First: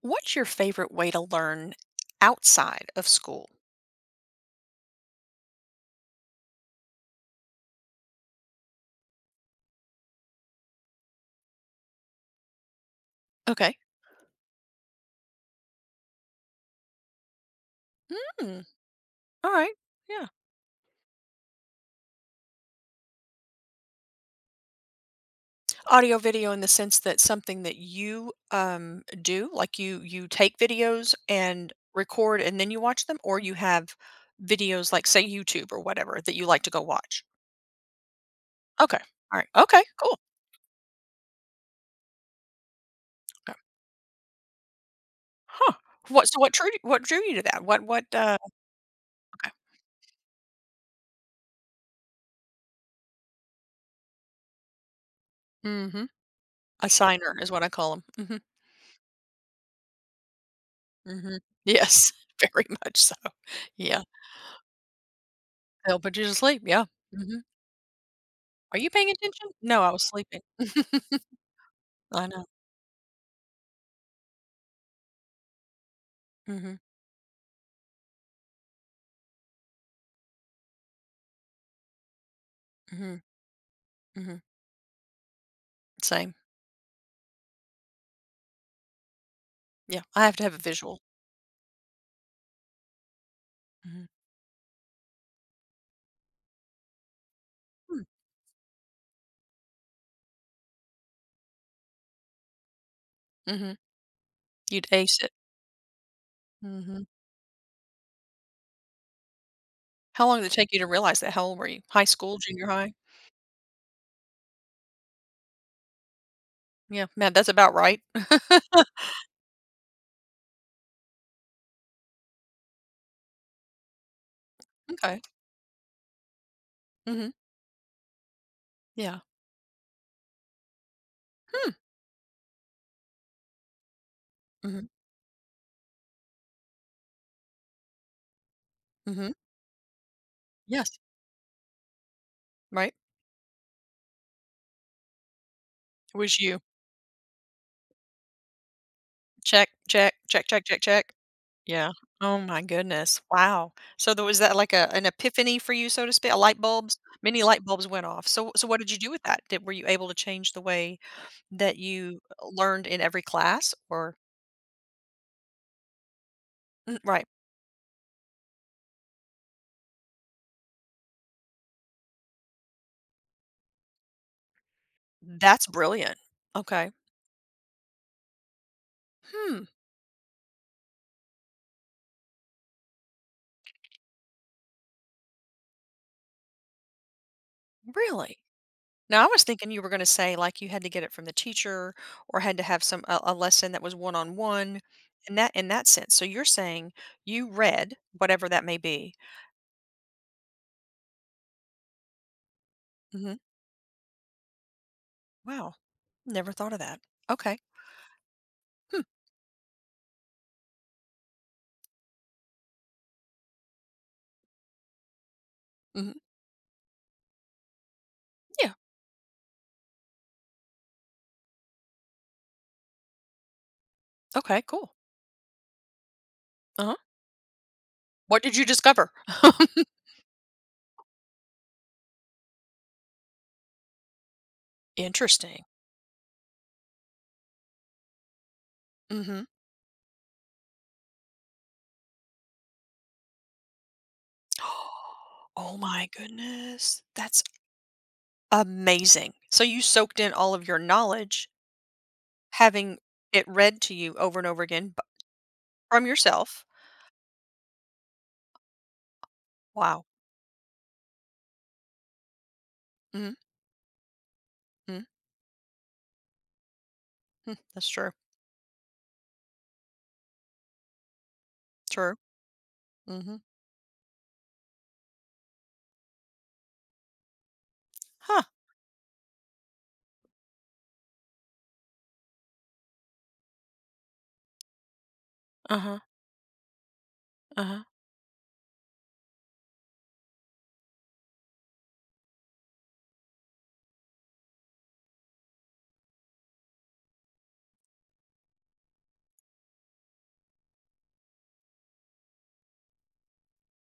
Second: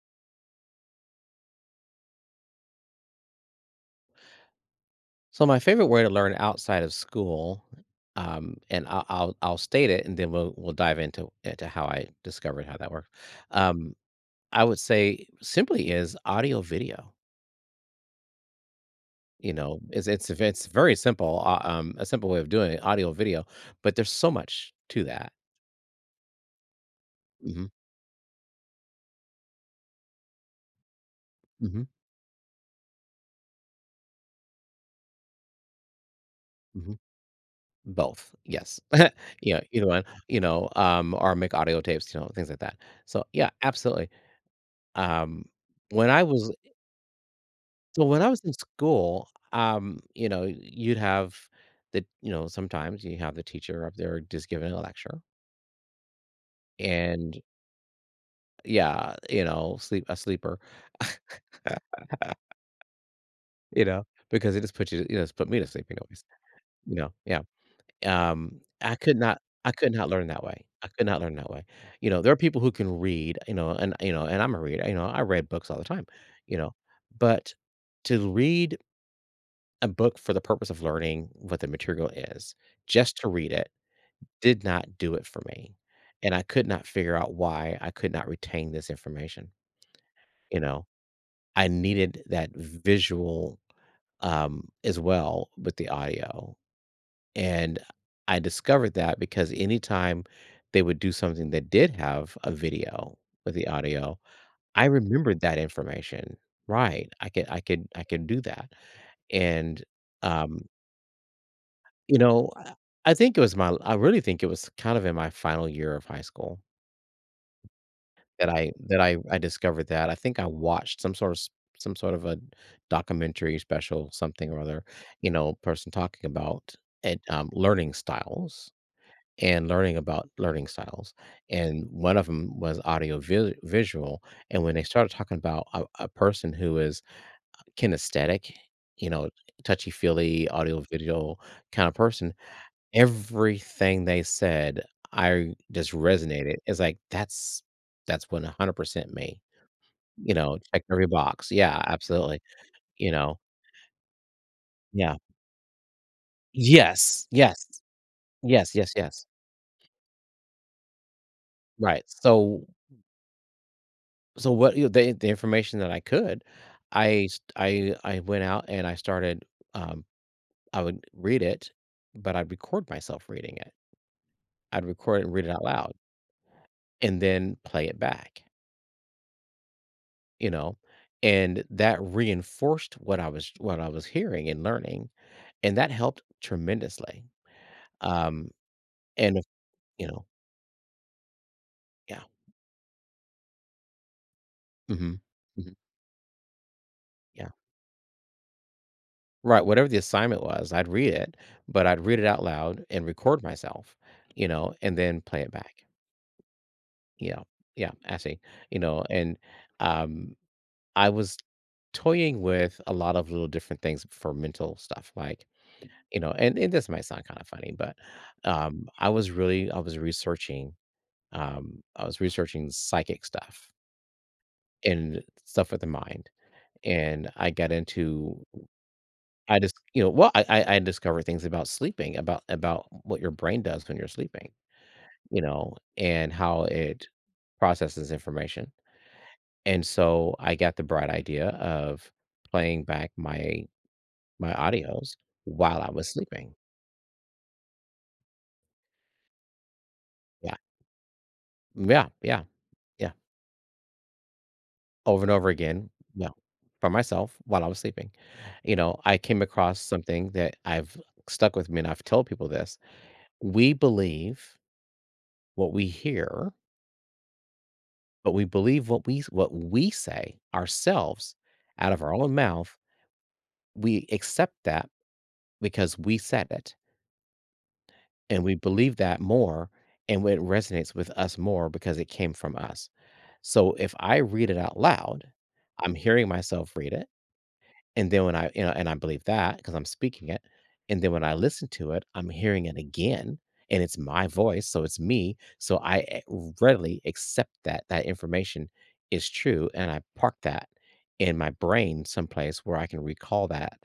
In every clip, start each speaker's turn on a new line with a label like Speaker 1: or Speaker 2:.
Speaker 1: What's your favorite way to learn outside of school?
Speaker 2: So my favorite way to learn outside of school, and I'll state it, and then we'll dive into how I discovered how that works.
Speaker 1: Okay.
Speaker 2: Um, I would say simply is audio video.
Speaker 1: Mm, all
Speaker 2: You
Speaker 1: right.
Speaker 2: know, it's
Speaker 1: Yeah.
Speaker 2: it's it's very simple. A simple way of doing it, audio video, but there's so much to that.
Speaker 1: Audio video in the sense that something
Speaker 2: Hmm
Speaker 1: that you do, like you take videos and
Speaker 2: hmm
Speaker 1: record and then you watch them, or you have videos like, say, YouTube or whatever that you like to go
Speaker 2: hmm
Speaker 1: watch.
Speaker 2: Both, yes,
Speaker 1: Okay. All right.
Speaker 2: yeah,
Speaker 1: Okay,
Speaker 2: either one,
Speaker 1: cool.
Speaker 2: or make audio tapes, you know, things like that. So yeah,
Speaker 1: Okay.
Speaker 2: absolutely. Um,
Speaker 1: Huh.
Speaker 2: when I
Speaker 1: What so what
Speaker 2: was
Speaker 1: drew what drew you to that?
Speaker 2: So
Speaker 1: What
Speaker 2: when I was in school,
Speaker 1: Okay.
Speaker 2: you know, you'd have sometimes you have the teacher up there just giving a lecture
Speaker 1: Mhm. A signer
Speaker 2: and
Speaker 1: is what I call them. Mhm.
Speaker 2: yeah, you know, sleeper,
Speaker 1: Mhm. Yes, very much so.
Speaker 2: you
Speaker 1: Yeah.
Speaker 2: know, because it just you know, it's put me to sleep
Speaker 1: They'll put you
Speaker 2: anyways,
Speaker 1: to sleep, yeah.
Speaker 2: you know, yeah.
Speaker 1: Mhm.
Speaker 2: Um,
Speaker 1: "Are you
Speaker 2: I
Speaker 1: paying
Speaker 2: could not,
Speaker 1: attention?"
Speaker 2: I
Speaker 1: "No, I
Speaker 2: could
Speaker 1: was
Speaker 2: not learn
Speaker 1: sleeping."
Speaker 2: that way. I could not learn that way. You know,
Speaker 1: I
Speaker 2: there are
Speaker 1: know.
Speaker 2: people who can read, you know, and I'm a reader, you know, I read books all the time, you know,
Speaker 1: Mhm,
Speaker 2: but to read a book for the purpose of learning what the material is, just
Speaker 1: mhm,
Speaker 2: to read it,
Speaker 1: mhm.
Speaker 2: did not do it for me,
Speaker 1: Same.
Speaker 2: and I could not figure out why I could not retain this information,
Speaker 1: Yeah, I have to have a
Speaker 2: you know?
Speaker 1: visual.
Speaker 2: I needed that visual,
Speaker 1: Mhm.
Speaker 2: as well with the audio, and
Speaker 1: Hmm,
Speaker 2: I discovered that because anytime they would do something that did have a video with the
Speaker 1: mhm.
Speaker 2: audio,
Speaker 1: You'd
Speaker 2: I
Speaker 1: ace it.
Speaker 2: remembered that information.
Speaker 1: Mhm.
Speaker 2: Right, I could do that, and,
Speaker 1: How long did it
Speaker 2: um
Speaker 1: take you to realize that? How old were you? High
Speaker 2: You
Speaker 1: school,
Speaker 2: know,
Speaker 1: junior high?
Speaker 2: I think it was my I really think it was kind of in my final year of high school
Speaker 1: Yeah, man, that's about right.
Speaker 2: that I that I I discovered that. I think I watched some sort of a documentary special, something or other,
Speaker 1: Okay.
Speaker 2: you know, person talking about and,
Speaker 1: Mhm.
Speaker 2: learning styles
Speaker 1: Yeah.
Speaker 2: and learning about learning styles,
Speaker 1: Hmm.
Speaker 2: and one of them was audio vi visual, and when they
Speaker 1: Mhm,
Speaker 2: started talking about a person who is kinesthetic, you know,
Speaker 1: mhm.
Speaker 2: touchy-feely, audio,
Speaker 1: Yes.
Speaker 2: video kinda person.
Speaker 1: Right?
Speaker 2: Everything they said, I just
Speaker 1: It was
Speaker 2: resonated.
Speaker 1: you.
Speaker 2: It's like, that's 100% me."
Speaker 1: Check, check,
Speaker 2: You
Speaker 1: check,
Speaker 2: know,
Speaker 1: check, check,
Speaker 2: check every
Speaker 1: check.
Speaker 2: box. Yeah,
Speaker 1: Yeah. Oh
Speaker 2: absolutely.
Speaker 1: my
Speaker 2: You
Speaker 1: goodness.
Speaker 2: know?
Speaker 1: Wow. So there was that, like, a an
Speaker 2: Yeah.
Speaker 1: epiphany for you, so to speak? A light bulbs?
Speaker 2: Yes,
Speaker 1: Many light
Speaker 2: yes.
Speaker 1: bulbs went off. So
Speaker 2: Yes,
Speaker 1: what did
Speaker 2: yes,
Speaker 1: you do with
Speaker 2: yes.
Speaker 1: that? Did Were you able to change the way that
Speaker 2: Right.
Speaker 1: you
Speaker 2: So
Speaker 1: learned in every class, or
Speaker 2: so what you know, the information that I could,
Speaker 1: mm, right.
Speaker 2: I went out and I started, um I would read it, but I'd record myself reading it. I'd record it and read it out
Speaker 1: That's
Speaker 2: loud
Speaker 1: brilliant. Okay.
Speaker 2: and then play it back.
Speaker 1: Hmm,
Speaker 2: You know, and that reinforced what I was hearing and learning, and that helped tremendously.
Speaker 1: really?
Speaker 2: Um
Speaker 1: Now, I
Speaker 2: and
Speaker 1: was
Speaker 2: if-
Speaker 1: thinking you were gonna
Speaker 2: you know
Speaker 1: say like you had to get it from the teacher,
Speaker 2: yeah
Speaker 1: or had to have some a lesson that was one on one
Speaker 2: hmm
Speaker 1: in that in
Speaker 2: hmm
Speaker 1: that sense. So you're saying
Speaker 2: yeah
Speaker 1: you read whatever that may be.
Speaker 2: right, whatever the assignment was, I'd read it, but I'd read it out loud and
Speaker 1: Mm-hmm.
Speaker 2: record myself, you know, and then play it
Speaker 1: Wow.
Speaker 2: back.
Speaker 1: Never thought of that.
Speaker 2: Yeah,
Speaker 1: Okay.
Speaker 2: yeah, actually, you
Speaker 1: Hmm.
Speaker 2: know, and um, I was toying with a lot of little different things for mental stuff like,
Speaker 1: hmm
Speaker 2: you know, and this might sound kind of funny, but,
Speaker 1: Yeah.
Speaker 2: um, I was really I was researching, I was researching psychic stuff
Speaker 1: Okay. Cool.
Speaker 2: and stuff with the mind,
Speaker 1: Uh huh.
Speaker 2: and I got
Speaker 1: What
Speaker 2: into
Speaker 1: did you discover?
Speaker 2: I just, you know, well, I discovered things about sleeping, about what your brain does when you're sleeping, you
Speaker 1: Interesting.
Speaker 2: know, and how it processes information,
Speaker 1: Mm-hmm.
Speaker 2: and so I got the bright idea of playing back my my audios
Speaker 1: Oh
Speaker 2: while I
Speaker 1: my
Speaker 2: was sleeping.
Speaker 1: goodness. That's amazing. So you soaked in all
Speaker 2: Yeah.
Speaker 1: of your knowledge,
Speaker 2: Yeah, yeah,
Speaker 1: having
Speaker 2: yeah.
Speaker 1: it read to you over and over again
Speaker 2: Over and over again,
Speaker 1: from
Speaker 2: you know,
Speaker 1: yourself.
Speaker 2: by myself while I was sleeping. You know, I came across
Speaker 1: Wow.
Speaker 2: something that I've stuck with me and I've told people this.
Speaker 1: Mm-hmm.
Speaker 2: We believe
Speaker 1: Mm-hmm,
Speaker 2: what we hear,
Speaker 1: hmm. That's true.
Speaker 2: but we believe what we say ourselves out of
Speaker 1: True.
Speaker 2: our own mouth.
Speaker 1: Mm-hmm.
Speaker 2: We accept that because we said it,
Speaker 1: Huh.
Speaker 2: and we believe that more, and it resonates with us more because it came from us. So if I read it out loud, I'm
Speaker 1: Uh-huh.
Speaker 2: hearing myself read it.
Speaker 1: Uh-huh.
Speaker 2: And then when I, you know, and I believe that because 'cause I'm speaking it, and then when I listen to it, I'm hearing it again, and it's my voice, so it's me, so I a readily accept that that information is true, and I park that in my brain someplace where I can recall that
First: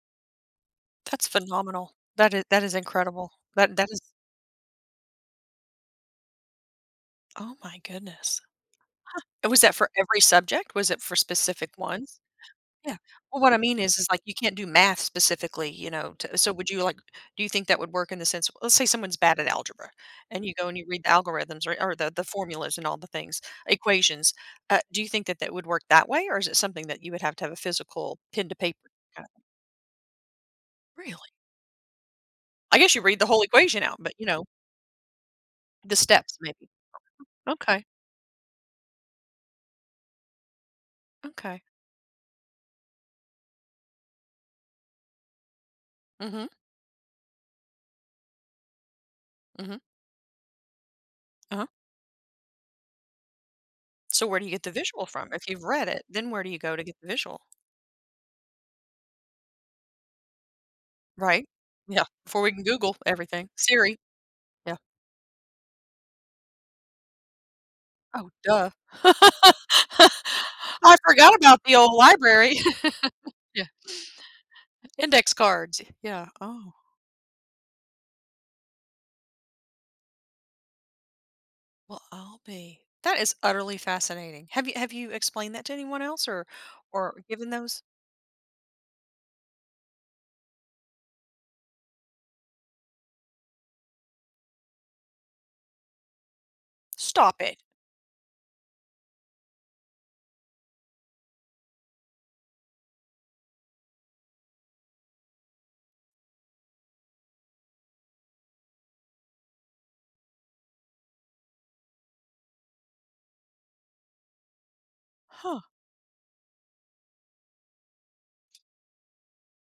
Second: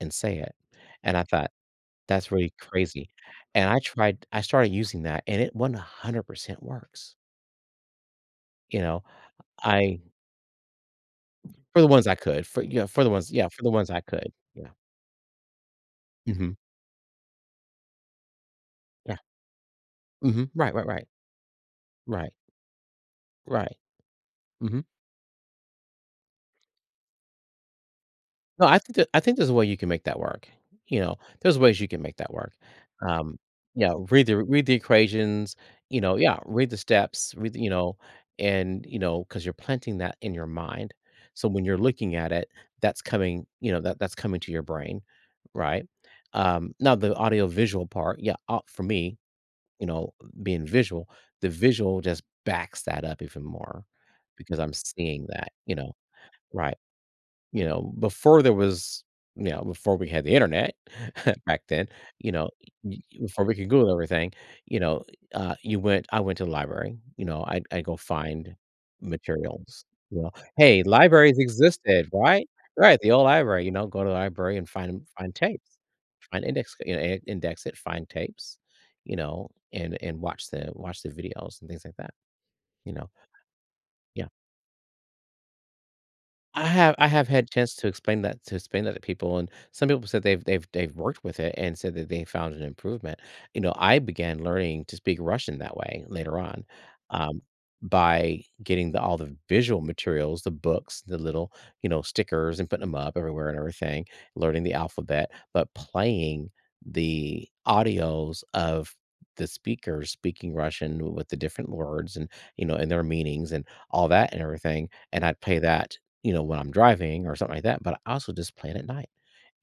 Speaker 2: and say it, and I
Speaker 1: That's
Speaker 2: thought,
Speaker 1: phenomenal.
Speaker 2: "That's
Speaker 1: That is,
Speaker 2: really
Speaker 1: that is
Speaker 2: crazy,"
Speaker 1: incredible.
Speaker 2: and
Speaker 1: That that is
Speaker 2: I started using that, and it 100% works,
Speaker 1: oh my goodness.
Speaker 2: you know?
Speaker 1: And was that for
Speaker 2: I
Speaker 1: every subject? Was it for specific
Speaker 2: for the ones I
Speaker 1: ones?
Speaker 2: could, for yeah,
Speaker 1: Yeah.
Speaker 2: for the ones
Speaker 1: Well,
Speaker 2: yeah,
Speaker 1: what I
Speaker 2: for the
Speaker 1: mean
Speaker 2: ones I
Speaker 1: is, like,
Speaker 2: could,
Speaker 1: you can't do
Speaker 2: yeah.
Speaker 1: math specifically, you know, to so
Speaker 2: Mhm.
Speaker 1: would you, like, do you think that would work in the sense, let's say
Speaker 2: Yeah.
Speaker 1: someone's bad at algebra, and
Speaker 2: Mhm.
Speaker 1: you go
Speaker 2: Right,
Speaker 1: and you
Speaker 2: right,
Speaker 1: read
Speaker 2: right.
Speaker 1: the algorithms or the
Speaker 2: Right,
Speaker 1: formulas and all the things,
Speaker 2: right.
Speaker 1: equations.
Speaker 2: Mhm.
Speaker 1: Do you think that that would work that way, or is it something that you would have to have a physical pen to
Speaker 2: No, I
Speaker 1: paper
Speaker 2: think that I
Speaker 1: kind
Speaker 2: think
Speaker 1: of
Speaker 2: there's a way you can make that work. You know,
Speaker 1: really?
Speaker 2: there's ways you can make that work.
Speaker 1: I guess you read the
Speaker 2: Um,
Speaker 1: whole equation
Speaker 2: yeah,
Speaker 1: out, but, you
Speaker 2: read the
Speaker 1: know,
Speaker 2: equations,
Speaker 1: the
Speaker 2: you know,
Speaker 1: steps
Speaker 2: yeah,
Speaker 1: maybe.
Speaker 2: read the steps, read the, you
Speaker 1: Okay,
Speaker 2: know, and you know, because you're planting that in your mind. So
Speaker 1: okay.
Speaker 2: when you're looking at it, that's coming, you know, that that's coming to your brain, right?
Speaker 1: Mhm,
Speaker 2: Now the audio visual part, yeah, for me,
Speaker 1: mhm,
Speaker 2: you know, being visual, the
Speaker 1: uh-huh.
Speaker 2: visual just backs that up even more
Speaker 1: So where do you
Speaker 2: because
Speaker 1: get the
Speaker 2: I'm
Speaker 1: visual
Speaker 2: seeing
Speaker 1: from? If
Speaker 2: that,
Speaker 1: you've
Speaker 2: you
Speaker 1: read
Speaker 2: know,
Speaker 1: it, then where do you go
Speaker 2: right.
Speaker 1: to get the visual?
Speaker 2: You know, before there was you know, before we had the internet
Speaker 1: Right.
Speaker 2: back then,
Speaker 1: Yeah,
Speaker 2: you
Speaker 1: before
Speaker 2: know,
Speaker 1: we can Google
Speaker 2: y before
Speaker 1: everything.
Speaker 2: we could Google
Speaker 1: Siri.
Speaker 2: everything,
Speaker 1: Yeah.
Speaker 2: you know, you went I went to the library, you know, I go
Speaker 1: Oh,
Speaker 2: find
Speaker 1: duh.
Speaker 2: materials, you know, "Hey,
Speaker 1: I forgot
Speaker 2: libraries
Speaker 1: about the old
Speaker 2: existed, right?"
Speaker 1: library.
Speaker 2: Right, the old library,
Speaker 1: Yeah.
Speaker 2: you know, go to the library and
Speaker 1: Index
Speaker 2: find tapes,
Speaker 1: cards. Yeah.
Speaker 2: find
Speaker 1: Oh,
Speaker 2: index you know, in index it, find tapes, you know, and watch the videos and things like
Speaker 1: well,
Speaker 2: that,
Speaker 1: I'll be,
Speaker 2: you know?
Speaker 1: that is utterly
Speaker 2: Yeah.
Speaker 1: fascinating. Have you explained that to anyone else,
Speaker 2: I
Speaker 1: or
Speaker 2: have
Speaker 1: given
Speaker 2: had chance
Speaker 1: those?
Speaker 2: to explain that to people, and some people said they've they've worked with it and said that they found an improvement. You know, I began learning to speak Russian that way later on,
Speaker 1: Stop
Speaker 2: um,
Speaker 1: it.
Speaker 2: by getting the all the visual materials, the books, the little, you know, stickers, and putting them up everywhere and everything, learning the alphabet, but playing the audios of the speakers speaking Russian with the different words and, you know, and their meanings and all that and everything, and I'd play
Speaker 1: Huh.
Speaker 2: that, you know, when I'm driving or something like that, but I also just play it at night,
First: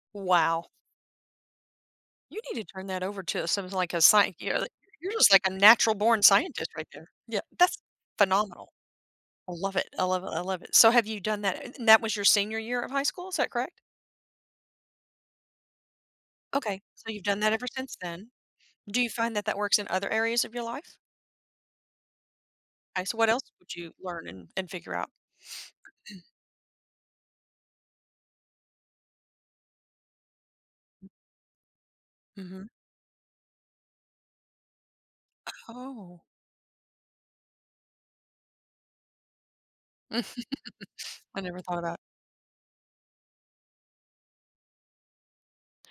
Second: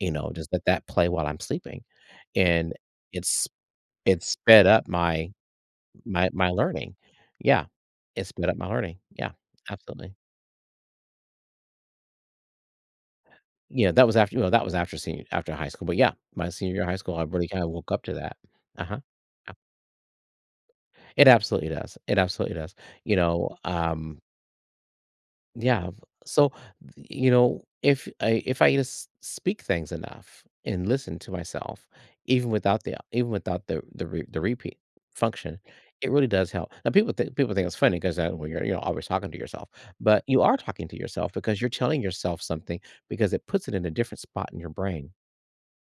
Speaker 2: you know, just let
Speaker 1: Wow.
Speaker 2: that play while I'm sleeping,
Speaker 1: You need to
Speaker 2: and
Speaker 1: turn that over
Speaker 2: it's
Speaker 1: to something like a
Speaker 2: it
Speaker 1: science,
Speaker 2: sped up
Speaker 1: you're just like a natural born
Speaker 2: my
Speaker 1: scientist right
Speaker 2: learning.
Speaker 1: there. Yeah,
Speaker 2: Yeah,
Speaker 1: that's
Speaker 2: it sped up my
Speaker 1: phenomenal.
Speaker 2: learning. Yeah,
Speaker 1: I love it. I
Speaker 2: absolutely.
Speaker 1: love it. I love it. So, have you done that, and that was your senior year of high school, is that correct?
Speaker 2: Yeah, that was after, you know, that was after senior after high school, but yeah, my senior
Speaker 1: Okay,
Speaker 2: year of high
Speaker 1: so
Speaker 2: school, I
Speaker 1: you've done
Speaker 2: really
Speaker 1: that ever
Speaker 2: kinda woke
Speaker 1: since
Speaker 2: up to
Speaker 1: then.
Speaker 2: that. Uh-huh.
Speaker 1: Do you find that
Speaker 2: Yeah.
Speaker 1: that works in other areas of your life?
Speaker 2: It absolutely does. It absolutely does.
Speaker 1: Okay,
Speaker 2: You
Speaker 1: so what else
Speaker 2: know,
Speaker 1: would you
Speaker 2: um,
Speaker 1: learn and figure out?
Speaker 2: yeah, so, you know, if I just speak things enough and listen to myself, even
Speaker 1: Mhm.
Speaker 2: without the the re the repeat function, it
Speaker 1: Oh.
Speaker 2: really does help. Now people think it's funny 'cause, well, you're, you know, always talking to yourself, but you are talking to yourself
Speaker 1: I
Speaker 2: because
Speaker 1: never
Speaker 2: you're
Speaker 1: thought about
Speaker 2: telling yourself something because it puts it in a different spot in your brain.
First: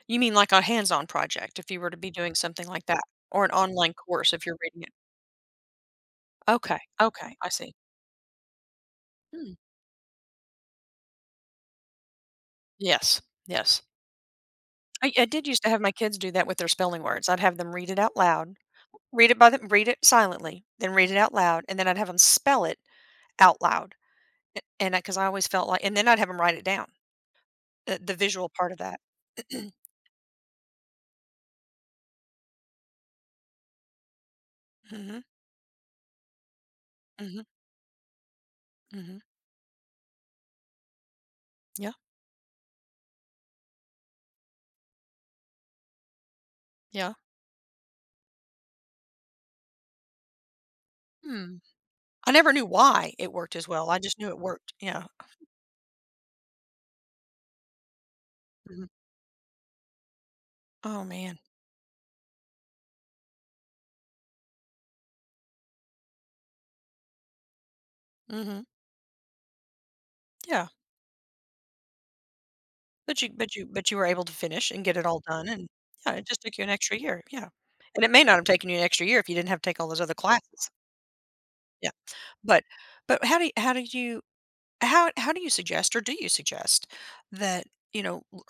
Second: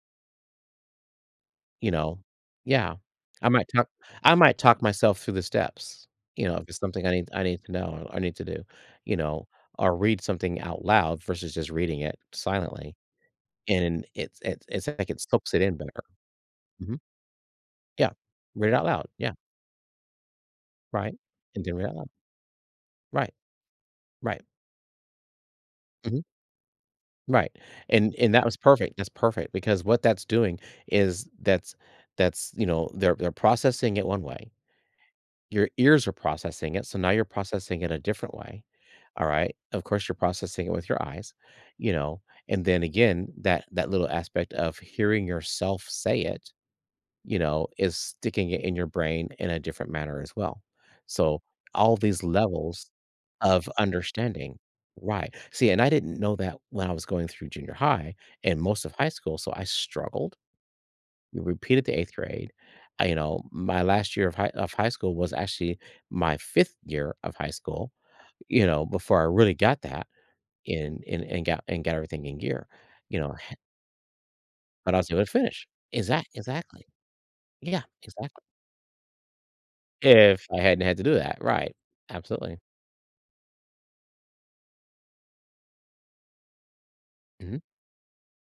Speaker 1: you mean like a hands-on project, if you were
Speaker 2: You
Speaker 1: to be
Speaker 2: know?
Speaker 1: doing something like
Speaker 2: Yeah.
Speaker 1: that, or
Speaker 2: I
Speaker 1: an
Speaker 2: might talk
Speaker 1: online course
Speaker 2: I
Speaker 1: if you're
Speaker 2: might
Speaker 1: reading
Speaker 2: talk
Speaker 1: it?
Speaker 2: myself through the steps, you know, if it's
Speaker 1: Okay,
Speaker 2: something
Speaker 1: okay,
Speaker 2: I
Speaker 1: I
Speaker 2: need to
Speaker 1: see.
Speaker 2: know, or I need to do, you know,
Speaker 1: Hmm.
Speaker 2: or read something out loud versus just reading it silently,
Speaker 1: Yes, yes.
Speaker 2: and it's like it
Speaker 1: I did
Speaker 2: soaks it
Speaker 1: used to
Speaker 2: in
Speaker 1: have my
Speaker 2: better.
Speaker 1: kids do that with their
Speaker 2: Mhm.
Speaker 1: spelling words. I'd have them read it
Speaker 2: Yeah.
Speaker 1: out loud,
Speaker 2: Read it out loud. Yeah.
Speaker 1: Read it silently, then read
Speaker 2: Right.
Speaker 1: it out
Speaker 2: And
Speaker 1: loud,
Speaker 2: then
Speaker 1: and then
Speaker 2: read it out
Speaker 1: I'd have
Speaker 2: loud.
Speaker 1: them spell it
Speaker 2: Right.
Speaker 1: out loud,
Speaker 2: Right.
Speaker 1: a and because I always felt like, and then I'd
Speaker 2: Mhm.
Speaker 1: have them write it down,
Speaker 2: Right.
Speaker 1: the
Speaker 2: And that
Speaker 1: visual
Speaker 2: was
Speaker 1: part of
Speaker 2: perfect.
Speaker 1: that.
Speaker 2: That's perfect because what that's doing is that's, you know, they're processing it one way.
Speaker 1: Mhm,
Speaker 2: Your ears are processing it, so now you're
Speaker 1: mhm,
Speaker 2: processing it a different way,
Speaker 1: mhm.
Speaker 2: all right? Of course, you're processing it with your eyes,
Speaker 1: Yeah,
Speaker 2: you know, and then again, that that little aspect of hearing yourself say it,
Speaker 1: yeah.
Speaker 2: you know, is sticking it in your brain in a different manner as well. So,
Speaker 1: Hmm.
Speaker 2: all these
Speaker 1: I never knew
Speaker 2: levels
Speaker 1: why it worked as
Speaker 2: of
Speaker 1: well, I just knew it
Speaker 2: understanding.
Speaker 1: worked, yeah.
Speaker 2: Right. See, and I didn't know that when I was going through junior high and most
Speaker 1: Mhm.
Speaker 2: of high school, so I struggled,
Speaker 1: Oh, man.
Speaker 2: we repeated the 8th grade. You know, my last year of high school was actually my 5th year of high school,
Speaker 1: Mhm.
Speaker 2: you know, before I really got that
Speaker 1: Yeah,
Speaker 2: in and and got everything in gear,
Speaker 1: but
Speaker 2: you know, h
Speaker 1: you were able to finish and
Speaker 2: but
Speaker 1: get
Speaker 2: I
Speaker 1: it
Speaker 2: was
Speaker 1: all
Speaker 2: able to
Speaker 1: done,
Speaker 2: finish.
Speaker 1: and yeah, it just took you an
Speaker 2: Exactly.
Speaker 1: extra year, yeah.
Speaker 2: Yeah,
Speaker 1: And it may not
Speaker 2: exactly.
Speaker 1: have taken you an extra year if you didn't have to take all those other
Speaker 2: If I
Speaker 1: classes.
Speaker 2: hadn't had to do that, right.
Speaker 1: Yeah,
Speaker 2: Absolutely.
Speaker 1: but but how do you, how did you how do you suggest, or do you suggest
Speaker 2: Mhm.
Speaker 1: that, you know,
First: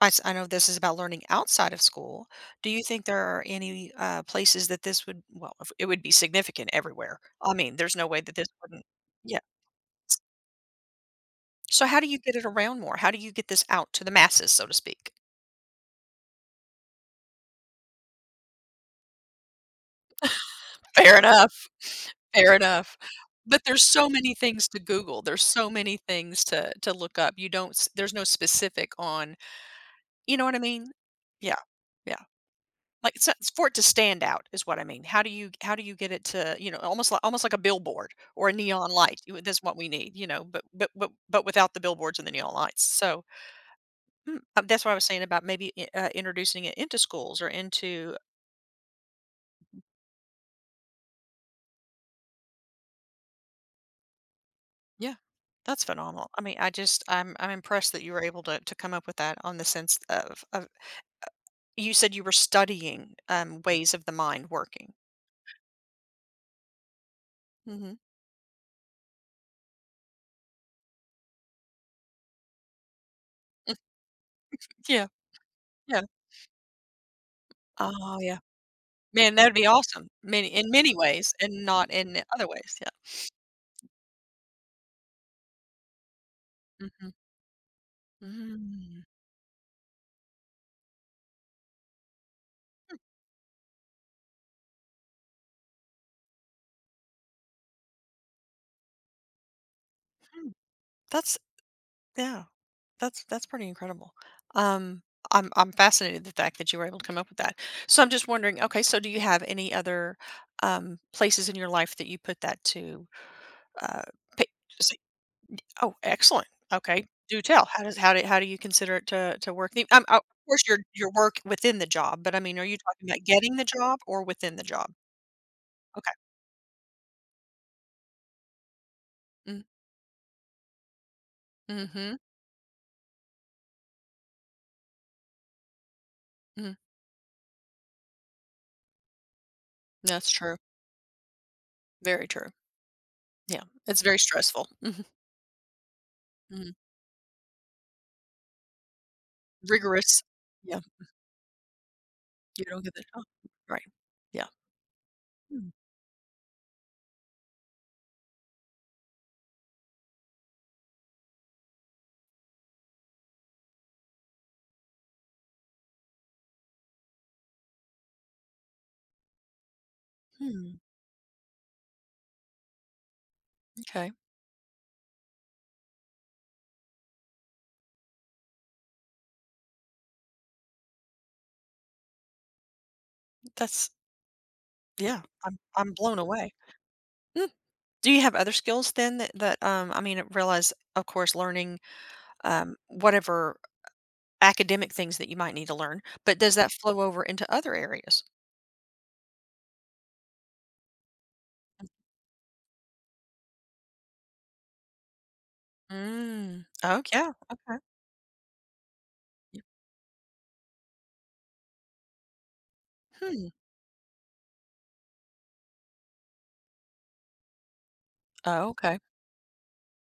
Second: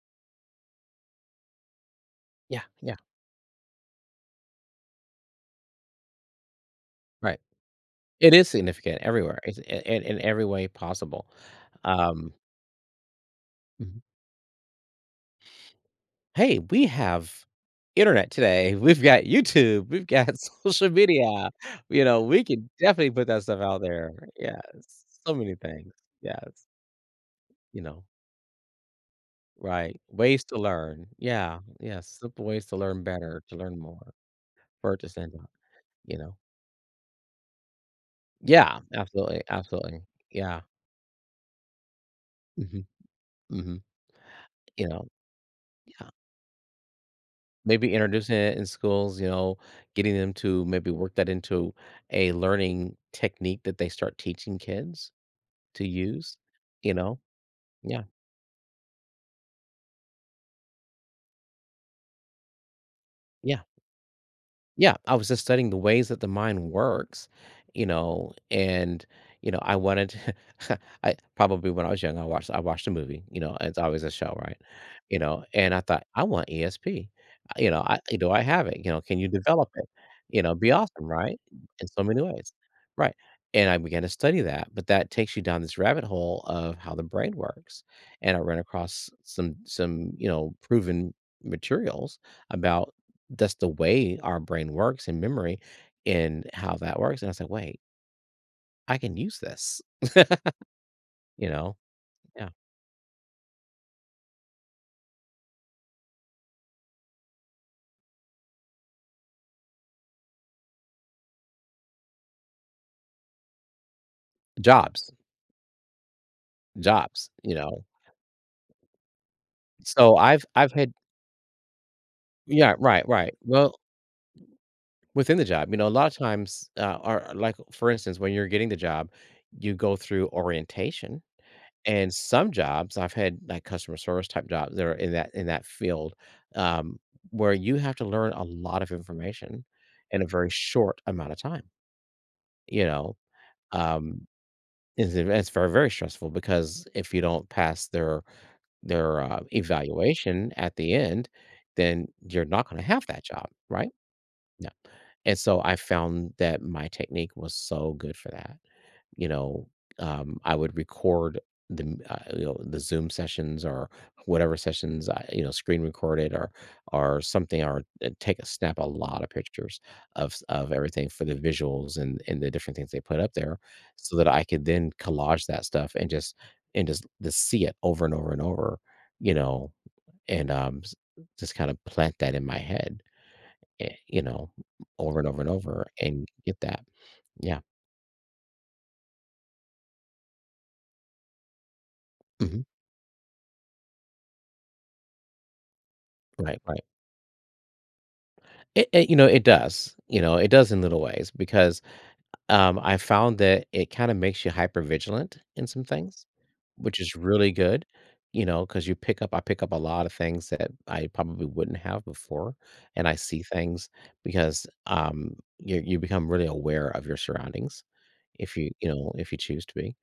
Speaker 1: I, I know this is about learning outside of school,
Speaker 2: Yeah,
Speaker 1: do you
Speaker 2: yeah,
Speaker 1: think there are any places that this would well, it would be significant everywhere,
Speaker 2: right.
Speaker 1: I mean, there's no way
Speaker 2: It
Speaker 1: that this
Speaker 2: is
Speaker 1: wouldn't,
Speaker 2: significant
Speaker 1: yeah.
Speaker 2: everywhere. It's in every way possible.
Speaker 1: So how do you
Speaker 2: Um,
Speaker 1: get it around more, how do you get this out
Speaker 2: mhm.
Speaker 1: to the masses, so to speak?
Speaker 2: Hey, we have internet today. We've got YouTube. We've got social
Speaker 1: Fair
Speaker 2: media.
Speaker 1: enough.
Speaker 2: You know, we
Speaker 1: Fair
Speaker 2: can
Speaker 1: enough.
Speaker 2: definitely put that stuff
Speaker 1: But
Speaker 2: out
Speaker 1: there's so
Speaker 2: there.
Speaker 1: many
Speaker 2: Yeah,
Speaker 1: things to Google,
Speaker 2: so
Speaker 1: there's
Speaker 2: many
Speaker 1: so
Speaker 2: things.
Speaker 1: many things
Speaker 2: Yes,
Speaker 1: to look up, you don't
Speaker 2: you know,
Speaker 1: there's no specific on,
Speaker 2: right.
Speaker 1: you
Speaker 2: Ways
Speaker 1: know what
Speaker 2: to
Speaker 1: I mean?
Speaker 2: learn.
Speaker 1: Yeah.
Speaker 2: Yeah, yeah.
Speaker 1: Yeah.
Speaker 2: Simple ways to learn
Speaker 1: Like,
Speaker 2: better,
Speaker 1: it's
Speaker 2: to
Speaker 1: for it
Speaker 2: learn
Speaker 1: to
Speaker 2: more,
Speaker 1: stand out is what I
Speaker 2: or
Speaker 1: mean.
Speaker 2: to
Speaker 1: How do
Speaker 2: stand out,
Speaker 1: you, how do you get
Speaker 2: you
Speaker 1: it
Speaker 2: know.
Speaker 1: to, you know, almost like, almost like a billboard or a
Speaker 2: Yeah,
Speaker 1: neon light? You,
Speaker 2: absolutely.
Speaker 1: that's what we
Speaker 2: Absolutely.
Speaker 1: need, you know,
Speaker 2: Yeah.
Speaker 1: but without the billboards and the neon
Speaker 2: Hmm.
Speaker 1: lights. So,
Speaker 2: Hmm.
Speaker 1: mm, that's
Speaker 2: You
Speaker 1: what I was
Speaker 2: know,
Speaker 1: saying about maybe
Speaker 2: yeah.
Speaker 1: introducing it into schools or
Speaker 2: Maybe
Speaker 1: into,
Speaker 2: introducing it in schools, you know, getting them to maybe work that into a learning technique that they start teaching kids
Speaker 1: yeah. That's
Speaker 2: to
Speaker 1: phenomenal.
Speaker 2: use,
Speaker 1: I mean, I
Speaker 2: you
Speaker 1: just
Speaker 2: know?
Speaker 1: I'm impressed that
Speaker 2: Yeah,
Speaker 1: you were able to come up with that on the sense of you said you were studying
Speaker 2: yeah.
Speaker 1: ways of the mind working.
Speaker 2: Yeah, I was just studying the ways that the mind works, you
Speaker 1: Mhm.
Speaker 2: know, and, you know, I wanted to- I probably when I was young, I watched a movie, you know, it's always a show, right?
Speaker 1: Yeah.
Speaker 2: You know, and I
Speaker 1: Yeah.
Speaker 2: thought, "I want ESP." You know,
Speaker 1: Oh, yeah.
Speaker 2: I have it? You know, can you
Speaker 1: Man, that'd be
Speaker 2: develop it?
Speaker 1: awesome.
Speaker 2: You
Speaker 1: Many
Speaker 2: know,
Speaker 1: in
Speaker 2: be
Speaker 1: many
Speaker 2: awesome,
Speaker 1: ways,
Speaker 2: right?
Speaker 1: and
Speaker 2: In
Speaker 1: not
Speaker 2: so many
Speaker 1: in other
Speaker 2: ways.
Speaker 1: ways, yeah.
Speaker 2: Right. And I began to study that, but that takes you down this rabbit hole of how the
Speaker 1: Mhm.
Speaker 2: brain works. And I ran
Speaker 1: Mm.
Speaker 2: across some, you know, proven materials about that's the way our brain works and memory and how that works. And I was like, wait, I can use this,
Speaker 1: Hmm, that's
Speaker 2: you know?
Speaker 1: yeah,
Speaker 2: Yeah.
Speaker 1: that's pretty incredible. Um, I'm fascinated the fact that you were able to come up with that. So I'm just wondering, okay, so do you have any other, places in your life that you put that to, uh, pa see
Speaker 2: Jobs,
Speaker 1: oh, excellent. Okay,
Speaker 2: jobs,
Speaker 1: do
Speaker 2: you
Speaker 1: tell. How
Speaker 2: know?
Speaker 1: does, how do, how do you consider it to work? The
Speaker 2: So
Speaker 1: of
Speaker 2: I've,
Speaker 1: course,
Speaker 2: I've had,
Speaker 1: your work within the job, but I mean, are
Speaker 2: yeah,
Speaker 1: you
Speaker 2: right,
Speaker 1: talking about
Speaker 2: right.
Speaker 1: getting the
Speaker 2: Well,
Speaker 1: job or within the job?
Speaker 2: within the job, you know, a lot
Speaker 1: Okay.
Speaker 2: of times, or like, for instance, when you're getting the job,
Speaker 1: Mm.
Speaker 2: you go through orientation. And
Speaker 1: Mhm.
Speaker 2: some jobs I've had like customer service type jobs that are in that field,
Speaker 1: Mhm.
Speaker 2: um, where you have to learn a lot of information in a
Speaker 1: That's
Speaker 2: very
Speaker 1: true.
Speaker 2: short amount of time.
Speaker 1: Very true.
Speaker 2: You know.
Speaker 1: Yeah. It's very
Speaker 2: um
Speaker 1: stressful. Mhm,
Speaker 2: It's very, very stressful
Speaker 1: mhm.
Speaker 2: because if you don't pass their
Speaker 1: Rigorous.
Speaker 2: evaluation at
Speaker 1: Yeah.
Speaker 2: the end, then you're
Speaker 1: You
Speaker 2: not gonna
Speaker 1: don't get the
Speaker 2: have
Speaker 1: time.
Speaker 2: that job,
Speaker 1: Right.
Speaker 2: right?
Speaker 1: Yeah.
Speaker 2: Yeah, and so
Speaker 1: Hmm,
Speaker 2: I found that my technique was so good for that, you know, I would record the you know, the Zoom sessions or whatever sessions I, you know, screen recorded or something, or take a lot of pictures of of
Speaker 1: hmm,
Speaker 2: everything for the visuals and the different things they put up there,
Speaker 1: okay.
Speaker 2: so that I could then collage that stuff and just just see it over and over and over, you know, and just kind of plant that in my head,
Speaker 1: That's
Speaker 2: you know, over
Speaker 1: yeah.
Speaker 2: and over and over
Speaker 1: I'm blown
Speaker 2: and
Speaker 1: away.
Speaker 2: get that,
Speaker 1: Mm.
Speaker 2: yeah.
Speaker 1: Do you have other skills then that that, I mean, I realize, of course, learning,
Speaker 2: Hmm.
Speaker 1: whatever academic things that you might need to learn, but does
Speaker 2: Right,
Speaker 1: that
Speaker 2: right.
Speaker 1: flow over into other areas?
Speaker 2: It, you know, it does, you know, it does in little ways because, I found that it kinda makes you hyper vigilant in some things,
Speaker 1: Mm.
Speaker 2: which
Speaker 1: Oh,
Speaker 2: is
Speaker 1: yeah.
Speaker 2: really
Speaker 1: Okay.
Speaker 2: good, you know, because you pick up I
Speaker 1: Yeah.
Speaker 2: pick up a lot of things that I probably wouldn't have before, and I see
Speaker 1: Hmm.
Speaker 2: things because, you you become really aware of your surroundings if
Speaker 1: Oh,
Speaker 2: you, you
Speaker 1: okay.
Speaker 2: know, if you choose to be,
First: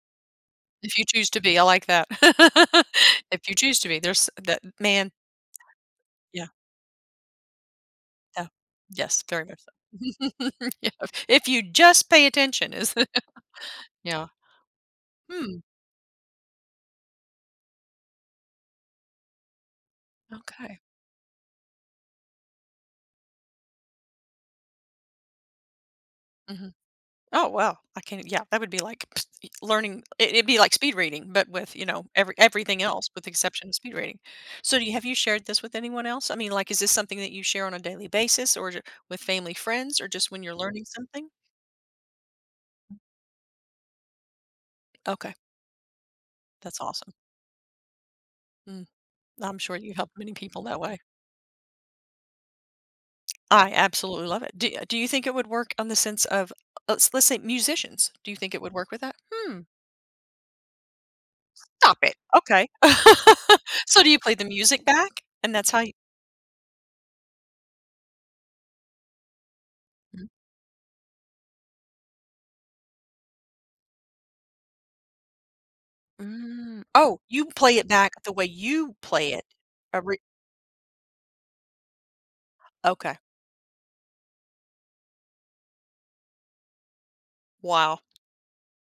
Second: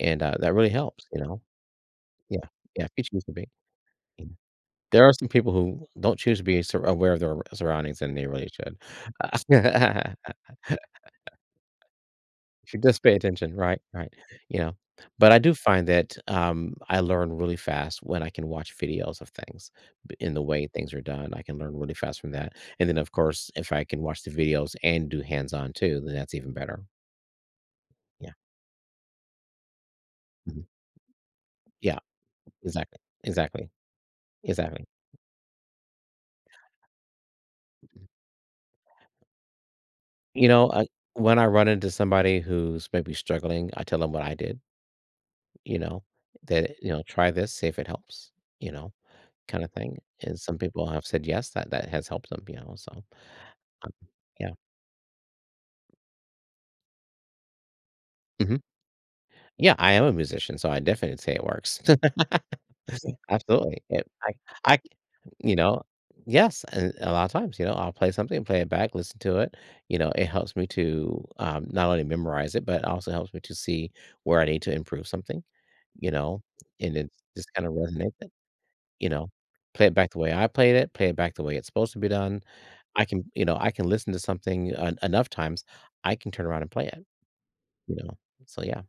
Speaker 2: and, that really
Speaker 1: If you
Speaker 2: helps, you
Speaker 1: choose to
Speaker 2: know?
Speaker 1: be, I like that.
Speaker 2: Yeah, yeah, if you choose to
Speaker 1: If
Speaker 2: be.
Speaker 1: you choose to be,
Speaker 2: Yeah.
Speaker 1: there's that,
Speaker 2: There
Speaker 1: man,
Speaker 2: are some people who don't choose to
Speaker 1: yeah,
Speaker 2: be sur aware of their surroundings, and they
Speaker 1: yeah.
Speaker 2: really should.
Speaker 1: Yes, very much so. Yeah, if you just pay attention
Speaker 2: If you
Speaker 1: is
Speaker 2: just
Speaker 1: the
Speaker 2: pay attention, right, right,
Speaker 1: yeah.
Speaker 2: you know, but I do
Speaker 1: Hmm,
Speaker 2: find that, I learn really fast when I can watch videos of things, b in the way
Speaker 1: okay.
Speaker 2: things are done, I can learn really fast from that, and then, of course, if I can watch the videos and do hands-on too, then that's even
Speaker 1: Mhm.
Speaker 2: better.
Speaker 1: Oh, well, I can,
Speaker 2: Yeah,
Speaker 1: yeah, that would be like learning, it it'd be
Speaker 2: mhm,
Speaker 1: like speed reading, but with, you
Speaker 2: yeah,
Speaker 1: know, every everything
Speaker 2: exactly,
Speaker 1: else, with the exception
Speaker 2: exactly,
Speaker 1: of speed reading. So,
Speaker 2: exactly.
Speaker 1: do you have, you shared this with anyone else? I mean, like, is this something that you share on a daily basis, or ju with family, friends, or just when
Speaker 2: You
Speaker 1: you're
Speaker 2: know,
Speaker 1: learning
Speaker 2: I
Speaker 1: something?
Speaker 2: when I run into somebody who's maybe struggling, I tell them what I did,
Speaker 1: Okay,
Speaker 2: you know, that,
Speaker 1: that's
Speaker 2: you know,
Speaker 1: awesome.
Speaker 2: "Try this, see if it helps," you
Speaker 1: Mm,
Speaker 2: know,
Speaker 1: I'm
Speaker 2: kinda
Speaker 1: sure you
Speaker 2: thing,
Speaker 1: helped many
Speaker 2: and some
Speaker 1: people that
Speaker 2: people
Speaker 1: way.
Speaker 2: have said, "Yes," that that has helped them, you know, so,
Speaker 1: I absolutely love it.
Speaker 2: yeah.
Speaker 1: Do do you think it would work on the sense of let's say musicians. Do you think
Speaker 2: Mhm.
Speaker 1: it would work with that? Hmm,
Speaker 2: Yeah, I am a musician, so I definitely say it works.
Speaker 1: stop it. Okay.
Speaker 2: Absolutely.
Speaker 1: So
Speaker 2: It
Speaker 1: do you play the
Speaker 2: I
Speaker 1: music back? And
Speaker 2: you
Speaker 1: that's how
Speaker 2: know,
Speaker 1: you
Speaker 2: yes, and a lot of times, you know, I'll play something, play it back, listen to it. You know, it
Speaker 1: mm,
Speaker 2: helps me to, not only memorize it, but it also helps me to see where I need to improve something, you know,
Speaker 1: mm.
Speaker 2: and it
Speaker 1: Oh, you
Speaker 2: just kinda
Speaker 1: play it back
Speaker 2: resonates it,
Speaker 1: the way you
Speaker 2: you know.
Speaker 1: play it.
Speaker 2: Play it
Speaker 1: A
Speaker 2: back
Speaker 1: re
Speaker 2: the way I played it, play it back the way it's supposed to be done. I
Speaker 1: Okay.
Speaker 2: can You know, I can listen to something en enough times, I can turn around and play it, you
Speaker 1: Wow.
Speaker 2: know? So, yeah.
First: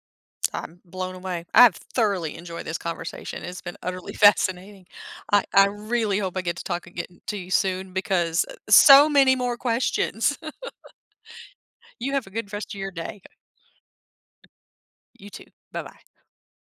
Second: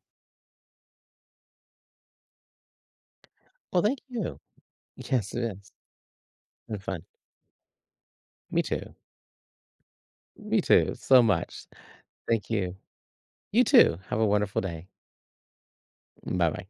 Speaker 1: I'm blown away. I've thoroughly enjoyed this conversation. It's been
Speaker 2: Well, thank
Speaker 1: utterly
Speaker 2: you.
Speaker 1: fascinating.
Speaker 2: Yes, it
Speaker 1: I
Speaker 2: is.
Speaker 1: really hope I get to
Speaker 2: And
Speaker 1: talk
Speaker 2: fun.
Speaker 1: again to you soon because,
Speaker 2: Me too.
Speaker 1: so many more questions.
Speaker 2: Me too, so much.
Speaker 1: You have a
Speaker 2: Thank
Speaker 1: good rest
Speaker 2: you.
Speaker 1: of your day.
Speaker 2: You too. Have a wonderful day.
Speaker 1: You too. Bye-bye.
Speaker 2: Bye-bye.